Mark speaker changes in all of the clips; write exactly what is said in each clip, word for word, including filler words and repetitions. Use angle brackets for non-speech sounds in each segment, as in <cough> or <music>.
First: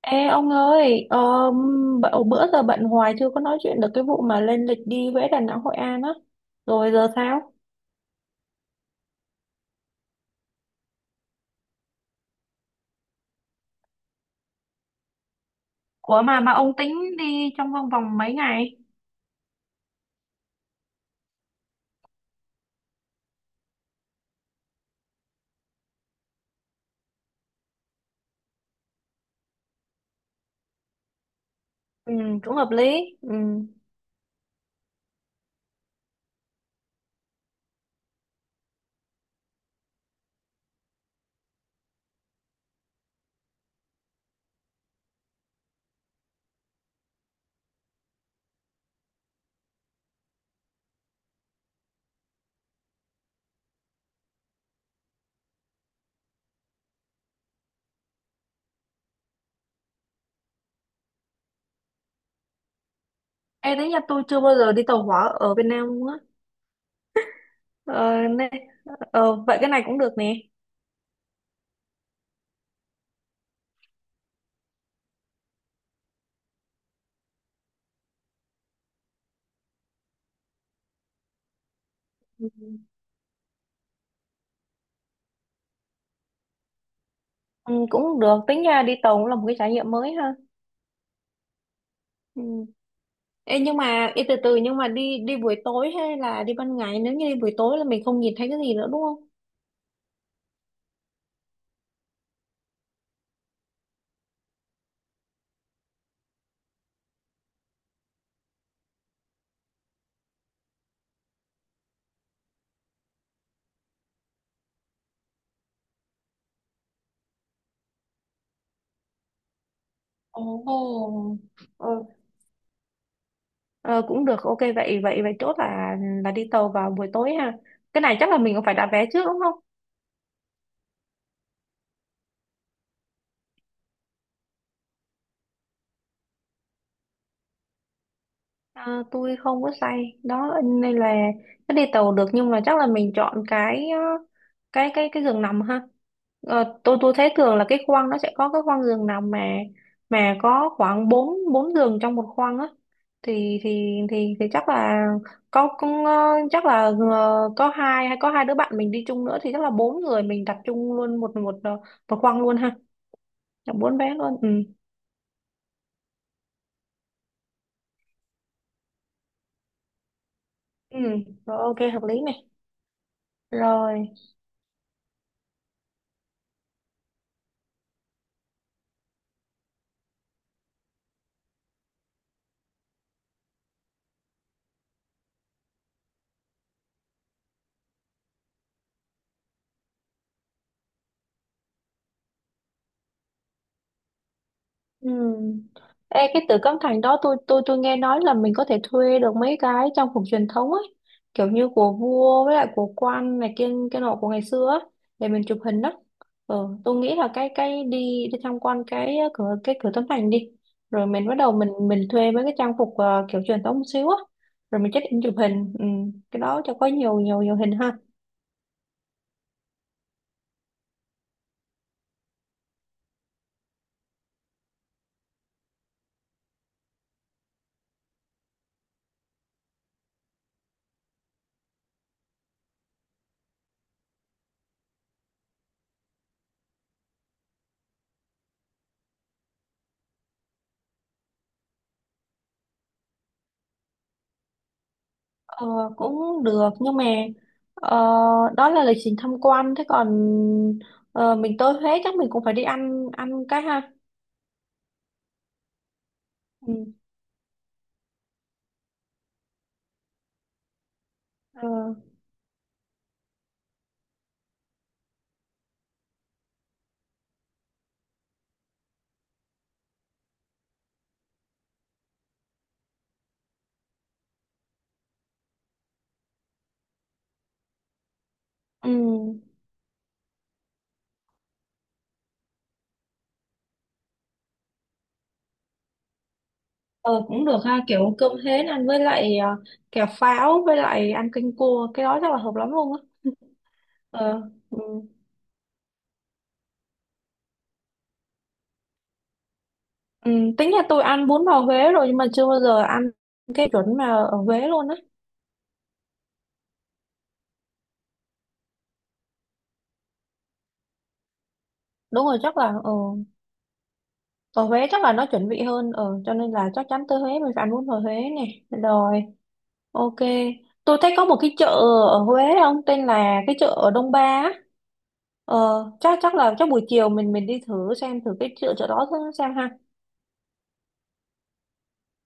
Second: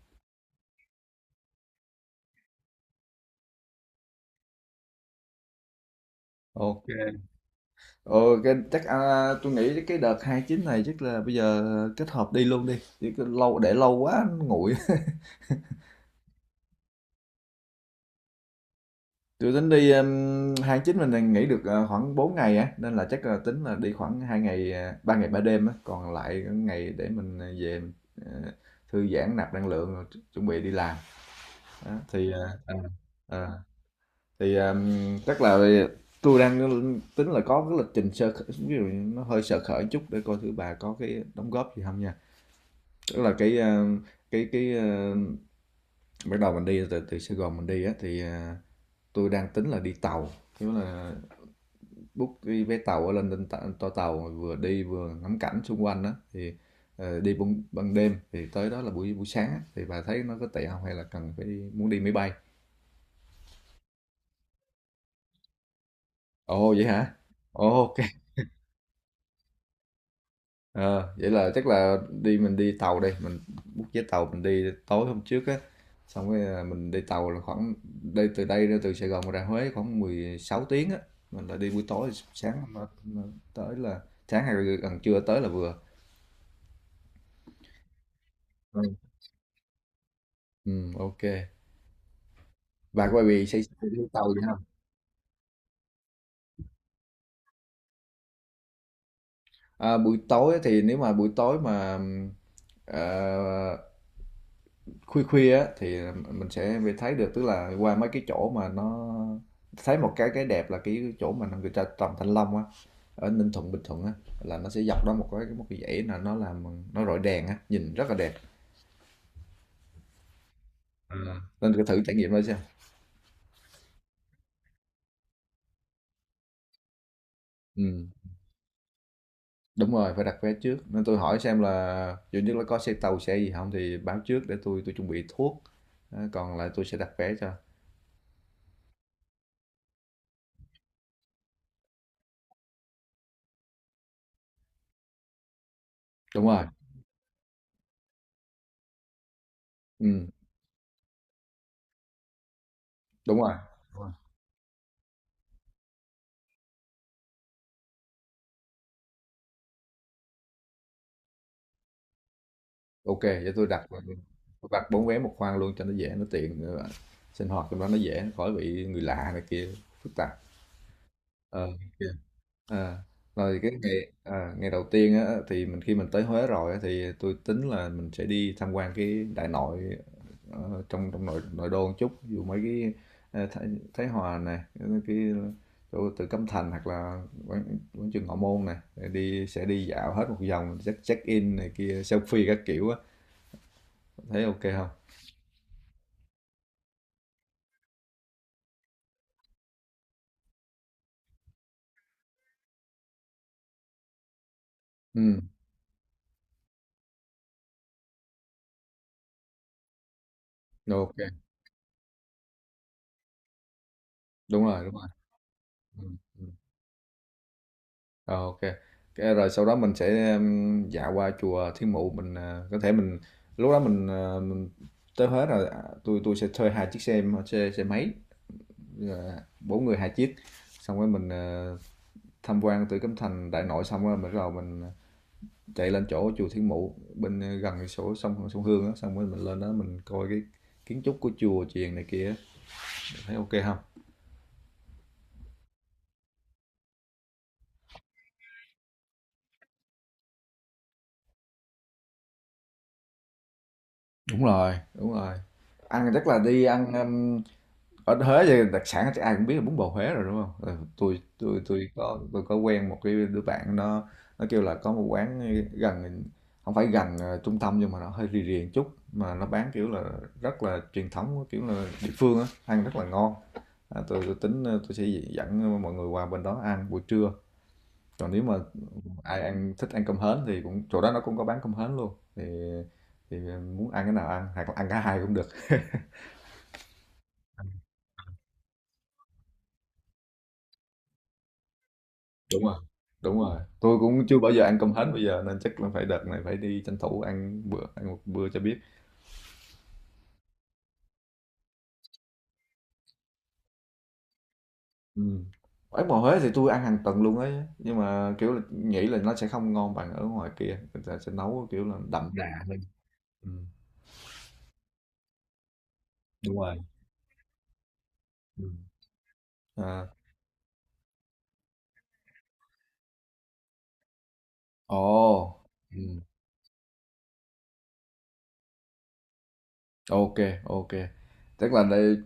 Speaker 1: Ê ông ơi, ờ, b- bữa giờ bận hoài chưa có nói chuyện được cái vụ mà lên lịch đi Huế, Đà Nẵng, Hội An á.
Speaker 2: Ok.
Speaker 1: Rồi giờ sao?
Speaker 2: Ờ, cái, chắc à, tôi nghĩ cái đợt hai chín này chắc là bây giờ kết hợp đi luôn đi. Chứ cứ lâu để lâu quá nó nguội. <laughs>
Speaker 1: Ủa mà mà ông tính đi trong vòng vòng mấy ngày?
Speaker 2: Tôi tính đi um, hai chín mình nghỉ được à, khoảng bốn ngày á nên là chắc là tính là đi khoảng hai ngày à, ba ngày ba đêm á, còn lại cái ngày để mình về mình, à, thư giãn nạp năng lượng rồi chu- chuẩn bị đi làm. Đó,
Speaker 1: Ừ,
Speaker 2: thì à,
Speaker 1: cũng hợp
Speaker 2: à,
Speaker 1: lý. Ừ.
Speaker 2: à, thì à, chắc là tôi đang tính là có cái lịch trình sơ khởi, ví dụ như nó hơi sơ khởi chút để coi thử bà có cái đóng góp gì không nha. Tức là cái ờ, cái cái ờ, bắt đầu mình đi từ, từ Sài Gòn mình đi á thì ờ, tôi đang tính là đi tàu, tức là book cái vé tàu ở lên lên ta- toa tàu vừa đi vừa ngắm cảnh xung quanh đó, thì ờ, đi ban, ban đêm thì tới đó là buổi buổi sáng á, thì bà thấy nó có tệ không, hay là cần phải đi, muốn đi máy bay?
Speaker 1: Ê, đấy nhà tôi chưa bao giờ đi tàu hỏa ở Việt Nam luôn á.
Speaker 2: Ồ vậy hả? Ồ, ok.
Speaker 1: Ờ, nè, ờ, vậy cái này cũng được nè.
Speaker 2: Ờ, vậy là chắc là đi mình đi tàu đây, mình book vé tàu mình đi tối hôm trước á, xong rồi à, mình đi tàu là khoảng đi từ đây ra, từ Sài Gòn ra Huế khoảng mười sáu tiếng á, mình là đi buổi tối sáng mà- mà tới là sáng hay là gần trưa tới là vừa.
Speaker 1: Ừ, cũng được, tính
Speaker 2: Ừ.
Speaker 1: ra đi tàu cũng là một cái trải nghiệm mới ha.
Speaker 2: Ừ, ok.
Speaker 1: Ừ.
Speaker 2: Bà quay về
Speaker 1: Ê,
Speaker 2: xây
Speaker 1: nhưng
Speaker 2: đi
Speaker 1: mà ê,
Speaker 2: tàu
Speaker 1: từ
Speaker 2: gì
Speaker 1: từ,
Speaker 2: không?
Speaker 1: nhưng mà đi đi buổi tối hay là đi ban ngày? Nếu như đi buổi tối là mình không nhìn thấy cái gì nữa đúng không?
Speaker 2: À, buổi tối thì nếu mà buổi tối mà ừm, ờ, khuya khuya á thì mình sẽ mới thấy được, tức là qua mấy cái chỗ mà nó thấy một cái cái đẹp là cái chỗ mà người ta trồng thanh long á ở Ninh Thuận Bình Thuận á, là nó sẽ dọc đó một cái một cái dãy là nó làm, nó rọi đèn á nhìn rất là đẹp. À,
Speaker 1: Ồ.
Speaker 2: nên cứ
Speaker 1: Ừ.
Speaker 2: thử trải nghiệm đó xem.
Speaker 1: Ờ, cũng được, ok, vậy vậy vậy chốt là là đi tàu vào buổi tối ha. Cái
Speaker 2: Ừ,
Speaker 1: này chắc là mình cũng phải đặt vé trước đúng không?
Speaker 2: đúng rồi phải đặt vé trước, nên tôi hỏi xem là duy nhất là có xe tàu xe gì không thì báo trước để tôi tôi chuẩn bị thuốc. Đó, còn lại tôi sẽ đặt vé cho.
Speaker 1: À, tôi không có say đó nên là nó đi tàu được, nhưng mà chắc là mình chọn cái ờ, cái cái cái giường nằm ha.
Speaker 2: Đúng rồi.
Speaker 1: Ờ, tôi tôi thấy thường là cái khoang nó sẽ có cái khoang giường nằm mà
Speaker 2: Ừ,
Speaker 1: mà có khoảng bốn bốn giường trong một khoang á,
Speaker 2: đúng rồi.
Speaker 1: thì thì thì thì chắc là có cũng, ờ, chắc là ờ, có hai hay có hai đứa bạn mình đi chung nữa thì chắc là bốn người mình đặt chung luôn một một ờ, một khoang luôn ha.
Speaker 2: Ok, vậy tôi
Speaker 1: Là
Speaker 2: đặt
Speaker 1: bốn bé luôn, ừ.
Speaker 2: tôi đặt bốn vé một khoang luôn cho nó dễ, nó tiện nữa. Sinh hoạt trong đó nó dễ, nó khỏi bị người lạ này kia phức tạp.
Speaker 1: Ừ,
Speaker 2: Ờ,
Speaker 1: rồi ok,
Speaker 2: ok.
Speaker 1: hợp lý này.
Speaker 2: Ờ, rồi cái
Speaker 1: Rồi.
Speaker 2: ngày à, ngày đầu tiên á thì mình khi mình tới Huế rồi á, thì tôi tính là mình sẽ đi tham quan cái đại nội, ờ, trong trong nội nội đô một chút, ví dụ mấy cái, ờ, Thái, Thái Hòa này, cái chỗ từ Cấm Thành hoặc là quán, quán trường Ngọ Môn này, đi sẽ đi dạo hết một vòng, check check in này kia, selfie các kiểu á, thấy ok không?
Speaker 1: Ừ. Ê, cái từ Cấm Thành đó tôi tôi tôi nghe nói là mình có thể thuê được mấy cái trang phục truyền thống ấy, kiểu như của vua với lại của quan này kia cái nọ của ngày xưa á, để mình
Speaker 2: Ừm,
Speaker 1: chụp hình đó. Ừ, tôi nghĩ là cái cái đi đi tham quan cái ờ, cửa cái cửa Tấm Thành đi, rồi
Speaker 2: OK,
Speaker 1: mình bắt đầu mình mình thuê mấy cái trang phục ờ, kiểu truyền thống một xíu á,
Speaker 2: đúng
Speaker 1: rồi
Speaker 2: rồi,
Speaker 1: mình
Speaker 2: đúng
Speaker 1: check
Speaker 2: rồi.
Speaker 1: in chụp hình, ừ,
Speaker 2: Ừm,
Speaker 1: cái
Speaker 2: ừm,
Speaker 1: đó cho có nhiều nhiều nhiều hình ha.
Speaker 2: ờ, OK. Cái rồi sau đó mình sẽ, ừm, dạo qua chùa Thiên Mụ, mình, à, có thể mình lúc đó mình, ờ, mình tới Huế rồi, à, tôi tui sẽ thuê hai chiếc xe xe xe máy, ờ, bốn người hai chiếc, xong rồi mình, ờ, tham quan Tử Cấm Thành, Đại Nội xong rồi mình bắt đầu mình, ờ, chạy lên chỗ chùa Thiên Mụ bên, ờ, gần cái chỗ sông sông Hương á, xong rồi mình lên đó mình coi cái kiến trúc của chùa chiền này kia, thấy OK không?
Speaker 1: Ờ, cũng được, nhưng mà ờ, đó là lịch trình tham quan, thế còn ờ, mình tới Huế chắc mình cũng phải đi ăn ăn cái ha.
Speaker 2: Đúng rồi, đúng rồi. Ăn chắc là đi
Speaker 1: Ừ.
Speaker 2: ăn, ở Huế thì đặc sản chắc ai cũng biết là bún bò Huế rồi đúng không? Ừ, tôi tôi tôi
Speaker 1: Ờ,
Speaker 2: có tôi có quen một cái đứa bạn, nó nó kêu là có một quán gần, không phải gần ờ, trung tâm nhưng mà nó hơi rì rì một chút, mà nó bán kiểu là rất là truyền thống, kiểu là địa phương á, ăn rất là ngon. À, tôi, tôi tính, ờ, tôi sẽ dẫn mọi người qua bên đó ăn buổi trưa. Còn nếu mà
Speaker 1: ừ.
Speaker 2: ai ăn thích ăn cơm hến thì cũng chỗ đó nó cũng có bán cơm hến luôn, thì thì ờ, muốn ăn cái nào ăn, hoặc là ăn cả hai cũng được.
Speaker 1: Ờ, cũng được ha, kiểu cơm hến ăn với lại ờ, kẹo pháo với lại ăn canh cua cái đó chắc là hợp
Speaker 2: Đúng
Speaker 1: lắm
Speaker 2: rồi,
Speaker 1: luôn á.
Speaker 2: đúng rồi. Tôi cũng chưa
Speaker 1: Ờ,
Speaker 2: bao giờ ăn
Speaker 1: ừ.
Speaker 2: cơm hến bây giờ nên chắc là phải đợt này phải đi tranh thủ ăn bữa, ăn một bữa cho biết.
Speaker 1: Ừ. Tính là tôi ăn bún bò Huế rồi nhưng mà chưa bao giờ ăn cái chuẩn mà ở Huế luôn á.
Speaker 2: Ừ, ở ngoài Huế thì tôi ăn hàng tuần luôn ấy, nhưng mà kiểu là nghĩ là nó sẽ không ngon bằng, ở ngoài kia người ta sẽ nấu kiểu là
Speaker 1: Đúng
Speaker 2: đậm
Speaker 1: rồi,
Speaker 2: đà
Speaker 1: chắc là
Speaker 2: hơn.
Speaker 1: ờ,
Speaker 2: Ừ,
Speaker 1: ở Huế chắc là nó chuẩn vị hơn, ờ cho nên
Speaker 2: đúng
Speaker 1: là
Speaker 2: rồi.
Speaker 1: chắc chắn tới Huế mình phải ăn bún bò Huế
Speaker 2: Ừ.
Speaker 1: này rồi.
Speaker 2: À.
Speaker 1: Ok, tôi thấy có một cái chợ ở Huế không, tên là cái chợ ở Đông Ba á.
Speaker 2: Ồ.
Speaker 1: Ờ, chắc chắc là chắc buổi chiều mình mình đi thử xem thử cái chợ chợ đó thử xem ha.
Speaker 2: OK. OK, tức là đây,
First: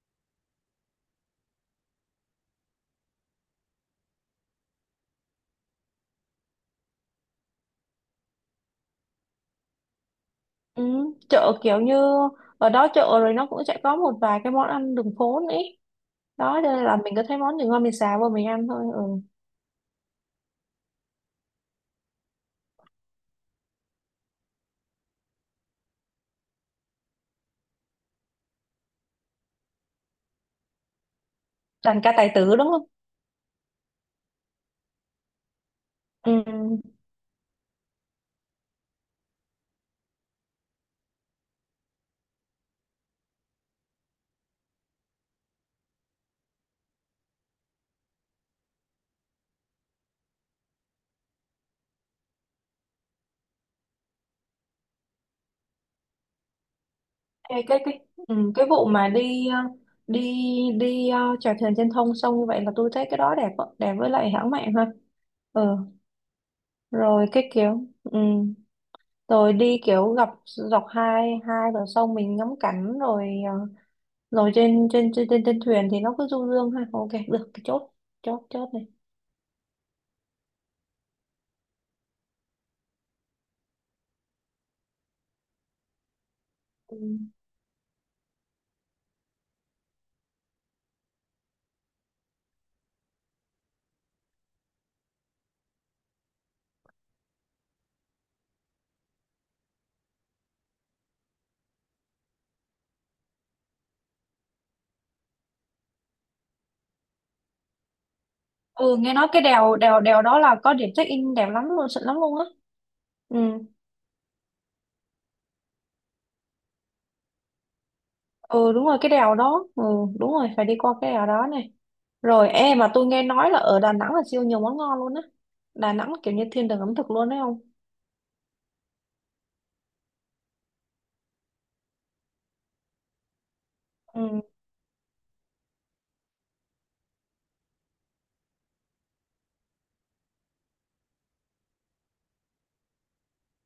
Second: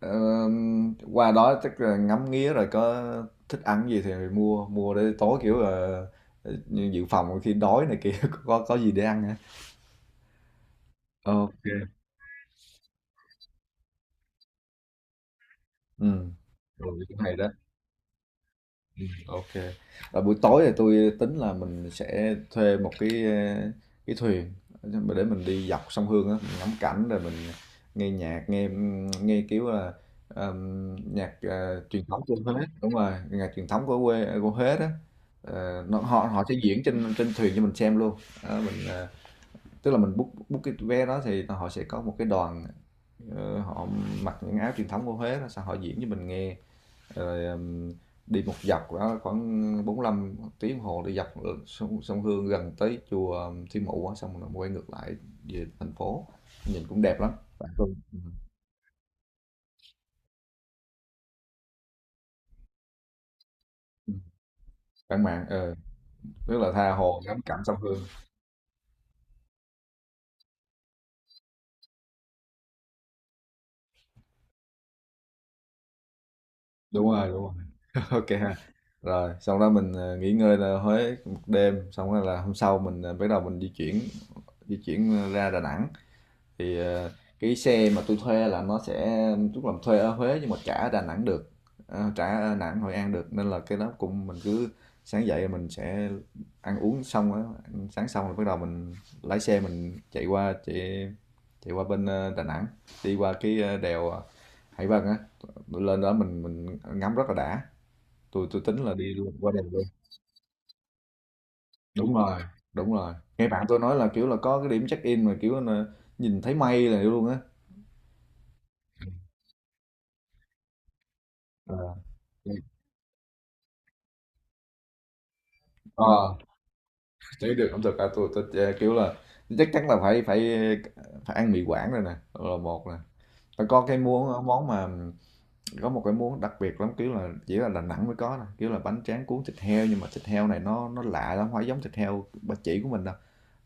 Speaker 2: ờm, qua đó tức là ngắm nghía rồi, có thích ăn gì thì mua, mua để tối, kiểu là, ờ, dự phòng khi đói này kia <laughs> có có gì để ăn hả?
Speaker 1: Ừ,
Speaker 2: OK,
Speaker 1: chợ
Speaker 2: kê.
Speaker 1: kiểu như ở đó chợ rồi, nó cũng sẽ có một vài cái món ăn đường phố nữa, ý.
Speaker 2: Ừm. Ừ,
Speaker 1: Đó, cho nên là
Speaker 2: rồi
Speaker 1: mình
Speaker 2: cũng
Speaker 1: cứ
Speaker 2: hay
Speaker 1: thấy
Speaker 2: đó.
Speaker 1: món gì ngon mình xào vào mình ăn thôi. Ừ.
Speaker 2: Ừm, ô kê. Ờ, buổi tối thì tôi tính là mình sẽ thuê một cái, ờ, cái thuyền để mình đi dọc sông Hương á, mình ngắm cảnh rồi mình nghe nhạc, nghe, nghe, kiểu là, ờm, nhạc, ờ,
Speaker 1: Đàn
Speaker 2: truyền
Speaker 1: ca
Speaker 2: thống
Speaker 1: tài
Speaker 2: của
Speaker 1: tử
Speaker 2: Huế,
Speaker 1: đúng không?
Speaker 2: đúng rồi, nhạc truyền thống của quê, của Huế đó. Ờ, nó họ
Speaker 1: Ừ.
Speaker 2: họ sẽ diễn trên trên thuyền cho mình xem luôn. Đó, mình, ờ tức là mình book book cái vé đó thì họ sẽ có một cái đoàn, ờ, họ mặc những áo truyền thống của Huế đó, xong họ diễn cho mình nghe rồi, ừm, đi một dọc đó khoảng bốn lăm tiếng đồng hồ đi dọc sông, sông Hương gần tới chùa Thiên Mụ á, xong rồi quay ngược lại về thành phố, nhìn cũng đẹp lắm.
Speaker 1: Ê,
Speaker 2: Bạn
Speaker 1: cái
Speaker 2: Hương,
Speaker 1: cái
Speaker 2: ừ.
Speaker 1: ừ, cái vụ mà đi ờ, đi đi ờ, chèo thuyền trên thông sông như vậy là tôi thấy cái đó đẹp ạ, đẹp với
Speaker 2: Ừ.
Speaker 1: lại hãng mạng ha.
Speaker 2: Bạn mạng,
Speaker 1: Ừ.
Speaker 2: ờ rất là tha hồ
Speaker 1: Rồi
Speaker 2: ngắm
Speaker 1: cái
Speaker 2: cảnh sông
Speaker 1: kiểu,
Speaker 2: Hương.
Speaker 1: ừ, rồi đi kiểu dọc dọc hai hai bờ sông mình ngắm cảnh rồi, ờ, rồi trên trên trên trên, trên thuyền thì nó cứ du dương ha. Ok,
Speaker 2: Đúng rồi, đúng
Speaker 1: được cái chốt
Speaker 2: rồi. <laughs> Ok
Speaker 1: chốt
Speaker 2: ha.
Speaker 1: chốt này,
Speaker 2: Rồi xong đó mình, ờ, nghỉ ngơi là Huế một đêm, xong rồi là hôm sau mình, ờ, bắt đầu mình di chuyển di chuyển ra Đà Nẵng. Thì
Speaker 1: ừ.
Speaker 2: ờ, cái xe mà tôi thuê là nó sẽ, tức là thuê ở Huế nhưng mà trả ở Đà Nẵng được. Ờ, trả ở Đà Nẵng Hội An được nên là cái đó cũng mình cứ sáng dậy mình sẽ ăn uống xong á, ăn sáng xong rồi bắt đầu mình lái xe mình chạy qua chạy chạy qua bên ờ, Đà Nẵng, đi qua cái ờ, đèo, ờ, Hải Vân á, lên đó mình mình ngắm rất là đã, tôi tôi tính là
Speaker 1: Ừ,
Speaker 2: đi
Speaker 1: nghe nói
Speaker 2: luôn
Speaker 1: cái
Speaker 2: qua đèo
Speaker 1: đèo
Speaker 2: luôn.
Speaker 1: đèo đèo đó là có điểm check in đẹp lắm luôn, xịn
Speaker 2: Đúng
Speaker 1: lắm luôn
Speaker 2: rồi,
Speaker 1: á.
Speaker 2: đúng rồi,
Speaker 1: Ừ,
Speaker 2: nghe bạn tôi nói là kiểu là có cái điểm check in mà kiểu là nhìn thấy mây là luôn á.
Speaker 1: ừ, đúng rồi, cái đèo đó, ừ, đúng rồi phải đi qua cái đèo đó này. Rồi
Speaker 2: Ờ.
Speaker 1: em mà, tôi nghe nói là ở Đà Nẵng là siêu nhiều món ngon luôn á. Đà Nẵng kiểu
Speaker 2: Ờ,
Speaker 1: như thiên đường ẩm thực luôn đấy
Speaker 2: thấy
Speaker 1: không.
Speaker 2: được ẩm thực ca tôi, tôi ờ, kiểu là chắc chắn là phải phải phải ăn mì Quảng rồi nè, là một nè. Và có cái
Speaker 1: Ừ.
Speaker 2: món món mà có một cái món đặc biệt lắm, kiểu là chỉ là Đà Nẵng mới có nè, kiểu là bánh tráng cuốn thịt heo, nhưng mà thịt heo này nó nó lạ lắm, không phải giống thịt heo bà chỉ của mình đâu,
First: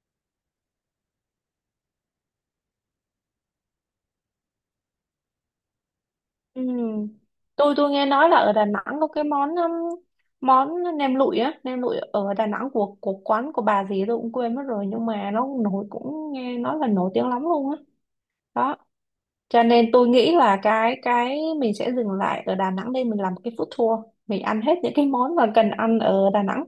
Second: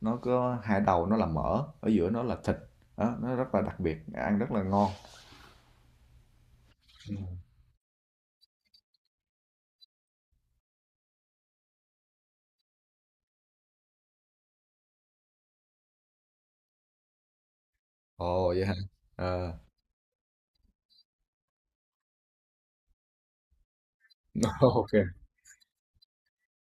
Speaker 2: nó có hai đầu nó là mỡ, ở giữa nó là thịt đó, nó rất là đặc biệt, ăn rất là ngon.
Speaker 1: Ừ. Tôi tôi nghe nói là ở Đà Nẵng có cái món um, món nem lụi á, nem lụi ở Đà Nẵng của của quán của bà gì tôi cũng quên mất rồi, nhưng mà nó nổi, cũng nghe nói là nổi tiếng lắm luôn á.
Speaker 2: Ồ vậy hả?
Speaker 1: Đó.
Speaker 2: Ờ.
Speaker 1: Cho nên tôi nghĩ là cái cái mình sẽ dừng lại ở Đà Nẵng đây, mình làm cái food tour, mình
Speaker 2: <laughs>
Speaker 1: ăn hết
Speaker 2: Ok.
Speaker 1: những cái món mà cần ăn ở Đà Nẵng.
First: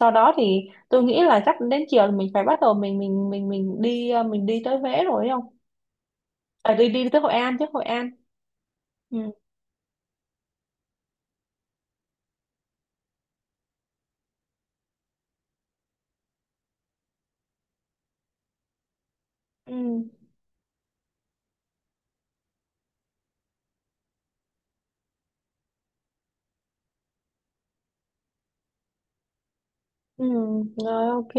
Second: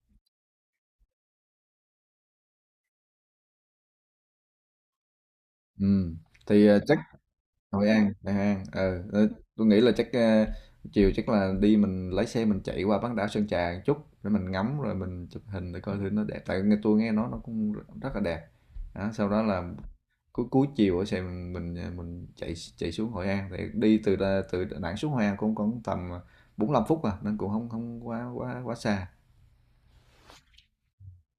Speaker 1: Sau đó thì tôi nghĩ là chắc đến chiều là mình phải bắt đầu mình mình mình mình đi uh, mình đi tới Huế rồi đấy không?
Speaker 2: Ừ, thì
Speaker 1: À,
Speaker 2: ờ,
Speaker 1: đi
Speaker 2: chắc,
Speaker 1: đi tới Hội An chứ, Hội
Speaker 2: Hội
Speaker 1: An.
Speaker 2: An, Hội An, ờ ờ,
Speaker 1: Ừ.
Speaker 2: tôi nghĩ là chắc, ờ, chiều chắc là đi mình lái xe mình chạy qua bán đảo Sơn Trà một chút, để mình ngắm rồi mình chụp hình để coi thử nó đẹp, tại nghe tôi nghe nói nó cũng rất là đẹp. Đó, sau đó là
Speaker 1: Ừ.
Speaker 2: cuối cuối chiều ở xe mình mình, ờ, mình chạy chạy xuống Hội An, thì đi từ Đà- từ Đà Nẵng xuống Hội An cũng còn tầm bốn lăm phút à, nên cũng không không quá quá quá xa.
Speaker 1: Ừ, rồi ok.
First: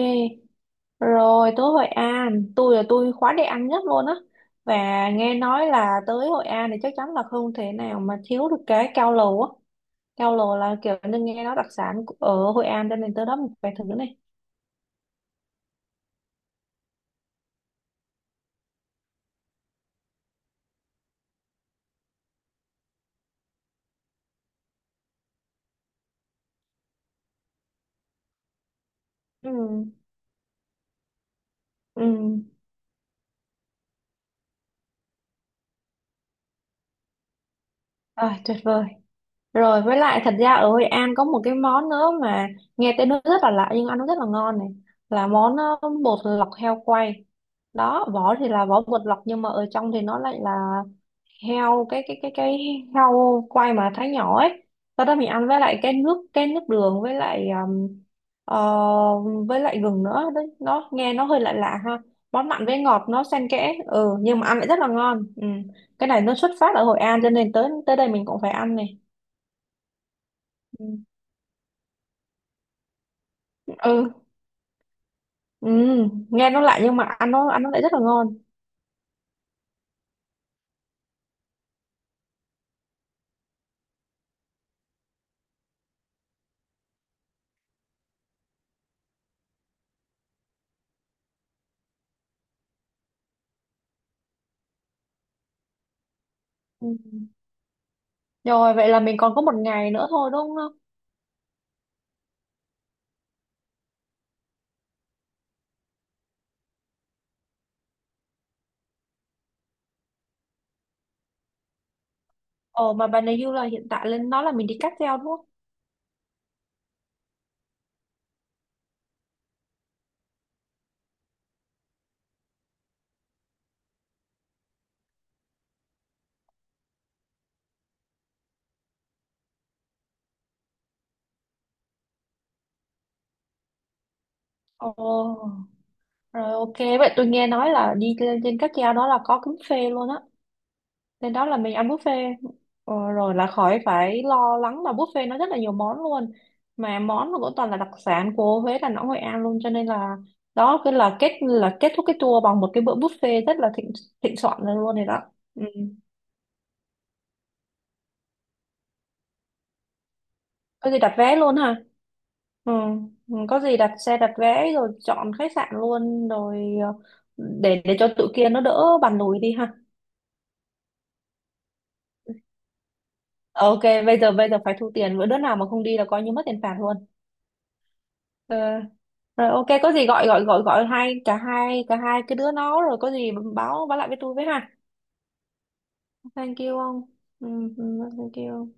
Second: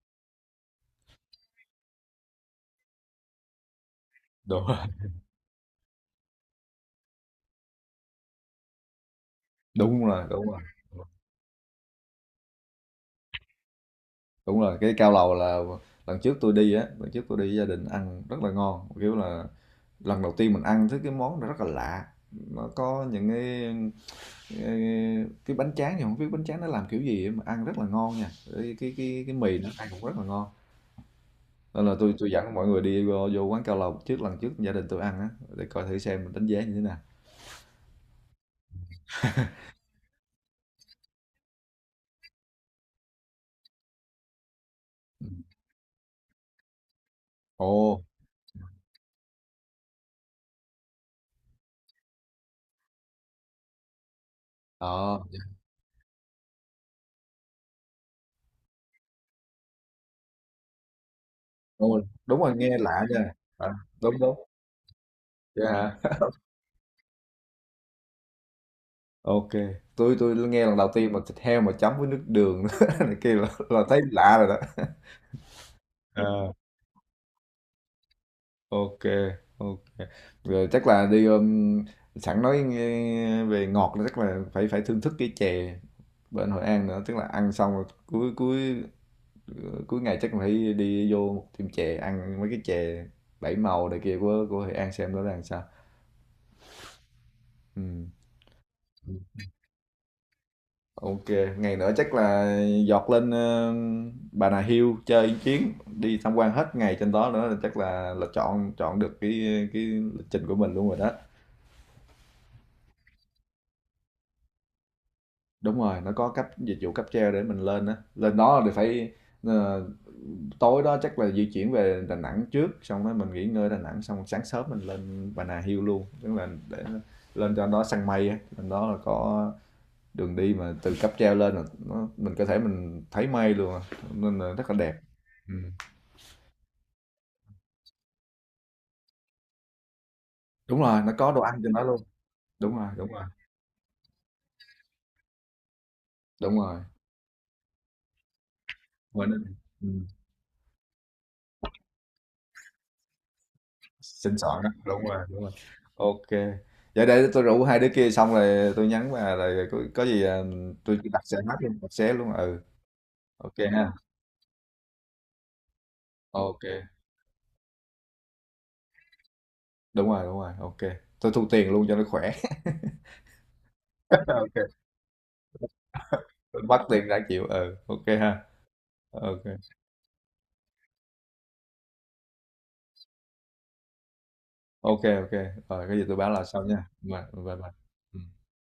Speaker 1: Rồi tới Hội An, tôi là tôi khóa đi ăn nhất luôn á.
Speaker 2: Đúng
Speaker 1: Và
Speaker 2: rồi. <laughs>
Speaker 1: nghe nói là tới Hội An thì chắc chắn là không thể nào mà thiếu được cái cao lầu á.
Speaker 2: Đúng rồi,
Speaker 1: Cao
Speaker 2: đúng
Speaker 1: lầu
Speaker 2: rồi,
Speaker 1: là kiểu như nghe nói đặc sản của- ở Hội An, cho nên tới đó mình phải thử này.
Speaker 2: đúng rồi. Cái cao lầu là lần trước tôi đi á, lần trước tôi đi với gia đình ăn rất là ngon, kiểu là lần đầu tiên mình ăn thấy cái món nó rất là lạ. Nó có những cái, cái, cái bánh tráng thì không biết bánh tráng nó làm kiểu gì mà ăn rất là ngon nha, cái cái cái, cái
Speaker 1: Ừ,
Speaker 2: mì nó ăn cũng rất là ngon, nên là tôi tôi
Speaker 1: ừ.
Speaker 2: dẫn mọi người đi vô, vô quán cao lầu trước, lần trước gia đình tôi ăn á, để coi thử xem mình đánh giá như thế nào.
Speaker 1: À, tuyệt vời. Rồi với lại thật ra ở Hội An có một cái món nữa mà nghe tên nó rất là lạ nhưng ăn nó rất là ngon này.
Speaker 2: Ừ.
Speaker 1: Là món ờ, bột lọc heo quay.
Speaker 2: Ồ.
Speaker 1: Đó, vỏ thì là vỏ bột lọc nhưng mà ở trong thì nó lại là heo cái cái cái cái heo quay mà thái nhỏ ấy, sau đó
Speaker 2: Ờ,
Speaker 1: mình ăn với lại cái nước cái nước đường với lại um, ờ, với lại gừng nữa đấy, nó nghe nó hơi lạ lạ
Speaker 2: đúng
Speaker 1: ha.
Speaker 2: rồi, đúng
Speaker 1: Món
Speaker 2: rồi,
Speaker 1: mặn
Speaker 2: nghe
Speaker 1: với
Speaker 2: lạ
Speaker 1: ngọt
Speaker 2: nha.
Speaker 1: nó xen
Speaker 2: À,
Speaker 1: kẽ, ừ,
Speaker 2: đúng
Speaker 1: nhưng mà
Speaker 2: đúng,
Speaker 1: ăn lại rất là ngon, ừ.
Speaker 2: yeah.
Speaker 1: Cái này nó xuất phát ở Hội An cho nên tới tới đây mình cũng phải ăn này.
Speaker 2: Ok, tôi tôi nghe lần đầu
Speaker 1: Ừ.
Speaker 2: tiên mà thịt heo mà chấm với nước đường <laughs> này kia là, là thấy
Speaker 1: Ừ.
Speaker 2: lạ rồi
Speaker 1: Ừ. Nghe
Speaker 2: đó.
Speaker 1: nó lạ nhưng mà ăn nó ăn nó lại rất là ngon,
Speaker 2: Ok. Ok, rồi chắc là đi, um, sẵn nói nghe về ngọt là chắc là phải phải thưởng thức cái chè bên Hội An nữa, tức là ăn xong rồi cuối cuối cuối ngày chắc phải đi vô một tiệm chè ăn mấy cái chè bảy màu này kia của của Hội An xem nó là làm sao.
Speaker 1: ừ.
Speaker 2: Ừ.
Speaker 1: Rồi vậy là mình còn có một ngày nữa thôi đúng không?
Speaker 2: Ok, ngày nữa chắc là dọt lên, ờ, Bà Nà Hills chơi một chuyến, đi tham quan hết ngày trên đó nữa, là chắc là là chọn chọn được cái cái lịch trình của mình luôn rồi đó.
Speaker 1: Ồ, mà bà này như là hiện tại lên nó là mình đi cáp treo đúng không?
Speaker 2: Đúng rồi, nó có cấp dịch vụ cáp treo để mình lên á, lên đó thì phải, ờ, tối đó chắc là di chuyển về Đà Nẵng trước, xong rồi mình nghỉ ngơi Đà Nẵng, xong sáng sớm mình lên Bà Nà Hills luôn, tức là để lên cho nó săn mây á. Lên đó là có đường đi mà từ cáp treo lên là nó, mình có thể mình thấy mây luôn à, nên là rất là
Speaker 1: Ồ.
Speaker 2: đẹp. Ừ.
Speaker 1: Rồi ok, vậy tôi nghe nói là đi lên trên cáp treo đó là có buffet luôn á.
Speaker 2: Đúng rồi, nó có
Speaker 1: Lên
Speaker 2: đồ
Speaker 1: đó là
Speaker 2: ăn trên
Speaker 1: mình
Speaker 2: đó
Speaker 1: ăn
Speaker 2: luôn.
Speaker 1: buffet.
Speaker 2: Đúng rồi,
Speaker 1: Ờ,
Speaker 2: đúng rồi,
Speaker 1: rồi là khỏi phải lo lắng, là buffet nó rất là nhiều món luôn.
Speaker 2: đúng rồi.
Speaker 1: Mà món nó cũng toàn là đặc sản của Huế, Đà Nẵng, Hội
Speaker 2: Ngoài.
Speaker 1: An luôn. Cho nên
Speaker 2: Ừ.
Speaker 1: là đó cứ là kết là kết thúc cái tour bằng một cái bữa buffet rất là thịnh thịnh
Speaker 2: Xin soạn
Speaker 1: soạn
Speaker 2: á,
Speaker 1: rồi luôn
Speaker 2: đúng
Speaker 1: này đó.
Speaker 2: rồi, đúng rồi.
Speaker 1: Ừ.
Speaker 2: Ok, vậy để tôi rủ hai đứa kia xong rồi tôi nhắn, và rồi có, có gì, à,
Speaker 1: Có
Speaker 2: tôi
Speaker 1: gì đặt
Speaker 2: đặt xe
Speaker 1: vé
Speaker 2: hết
Speaker 1: luôn ha.
Speaker 2: luôn, đặt xe luôn. Ừ,
Speaker 1: Ừ. Ừ,
Speaker 2: ok
Speaker 1: có gì
Speaker 2: ha.
Speaker 1: đặt xe đặt vé rồi chọn khách sạn luôn
Speaker 2: Ok.
Speaker 1: rồi, ờ, để để cho tụi kia nó đỡ bàn lùi đi ha.
Speaker 2: Đúng rồi, đúng rồi. Ok, tôi thu tiền luôn cho nó khỏe.
Speaker 1: Ok, bây giờ
Speaker 2: <laughs>
Speaker 1: bây giờ
Speaker 2: Ok,
Speaker 1: phải thu tiền, bữa đứa nào mà không đi là coi như mất tiền
Speaker 2: tôi
Speaker 1: phạt
Speaker 2: bắt
Speaker 1: luôn.
Speaker 2: tiền đã chịu, ừ, ok ha.
Speaker 1: Ờ,
Speaker 2: Ok.
Speaker 1: rồi ok, có gì gọi gọi gọi gọi hai cả hai cả hai cái đứa nó rồi có gì báo báo lại với tôi với ha.
Speaker 2: Ok. Ok, rồi cái gì tôi báo là
Speaker 1: Thank
Speaker 2: sau
Speaker 1: you
Speaker 2: nha,
Speaker 1: ông.
Speaker 2: bye
Speaker 1: Ừ,
Speaker 2: bye bye.
Speaker 1: ừ,
Speaker 2: Ừ.
Speaker 1: thank you.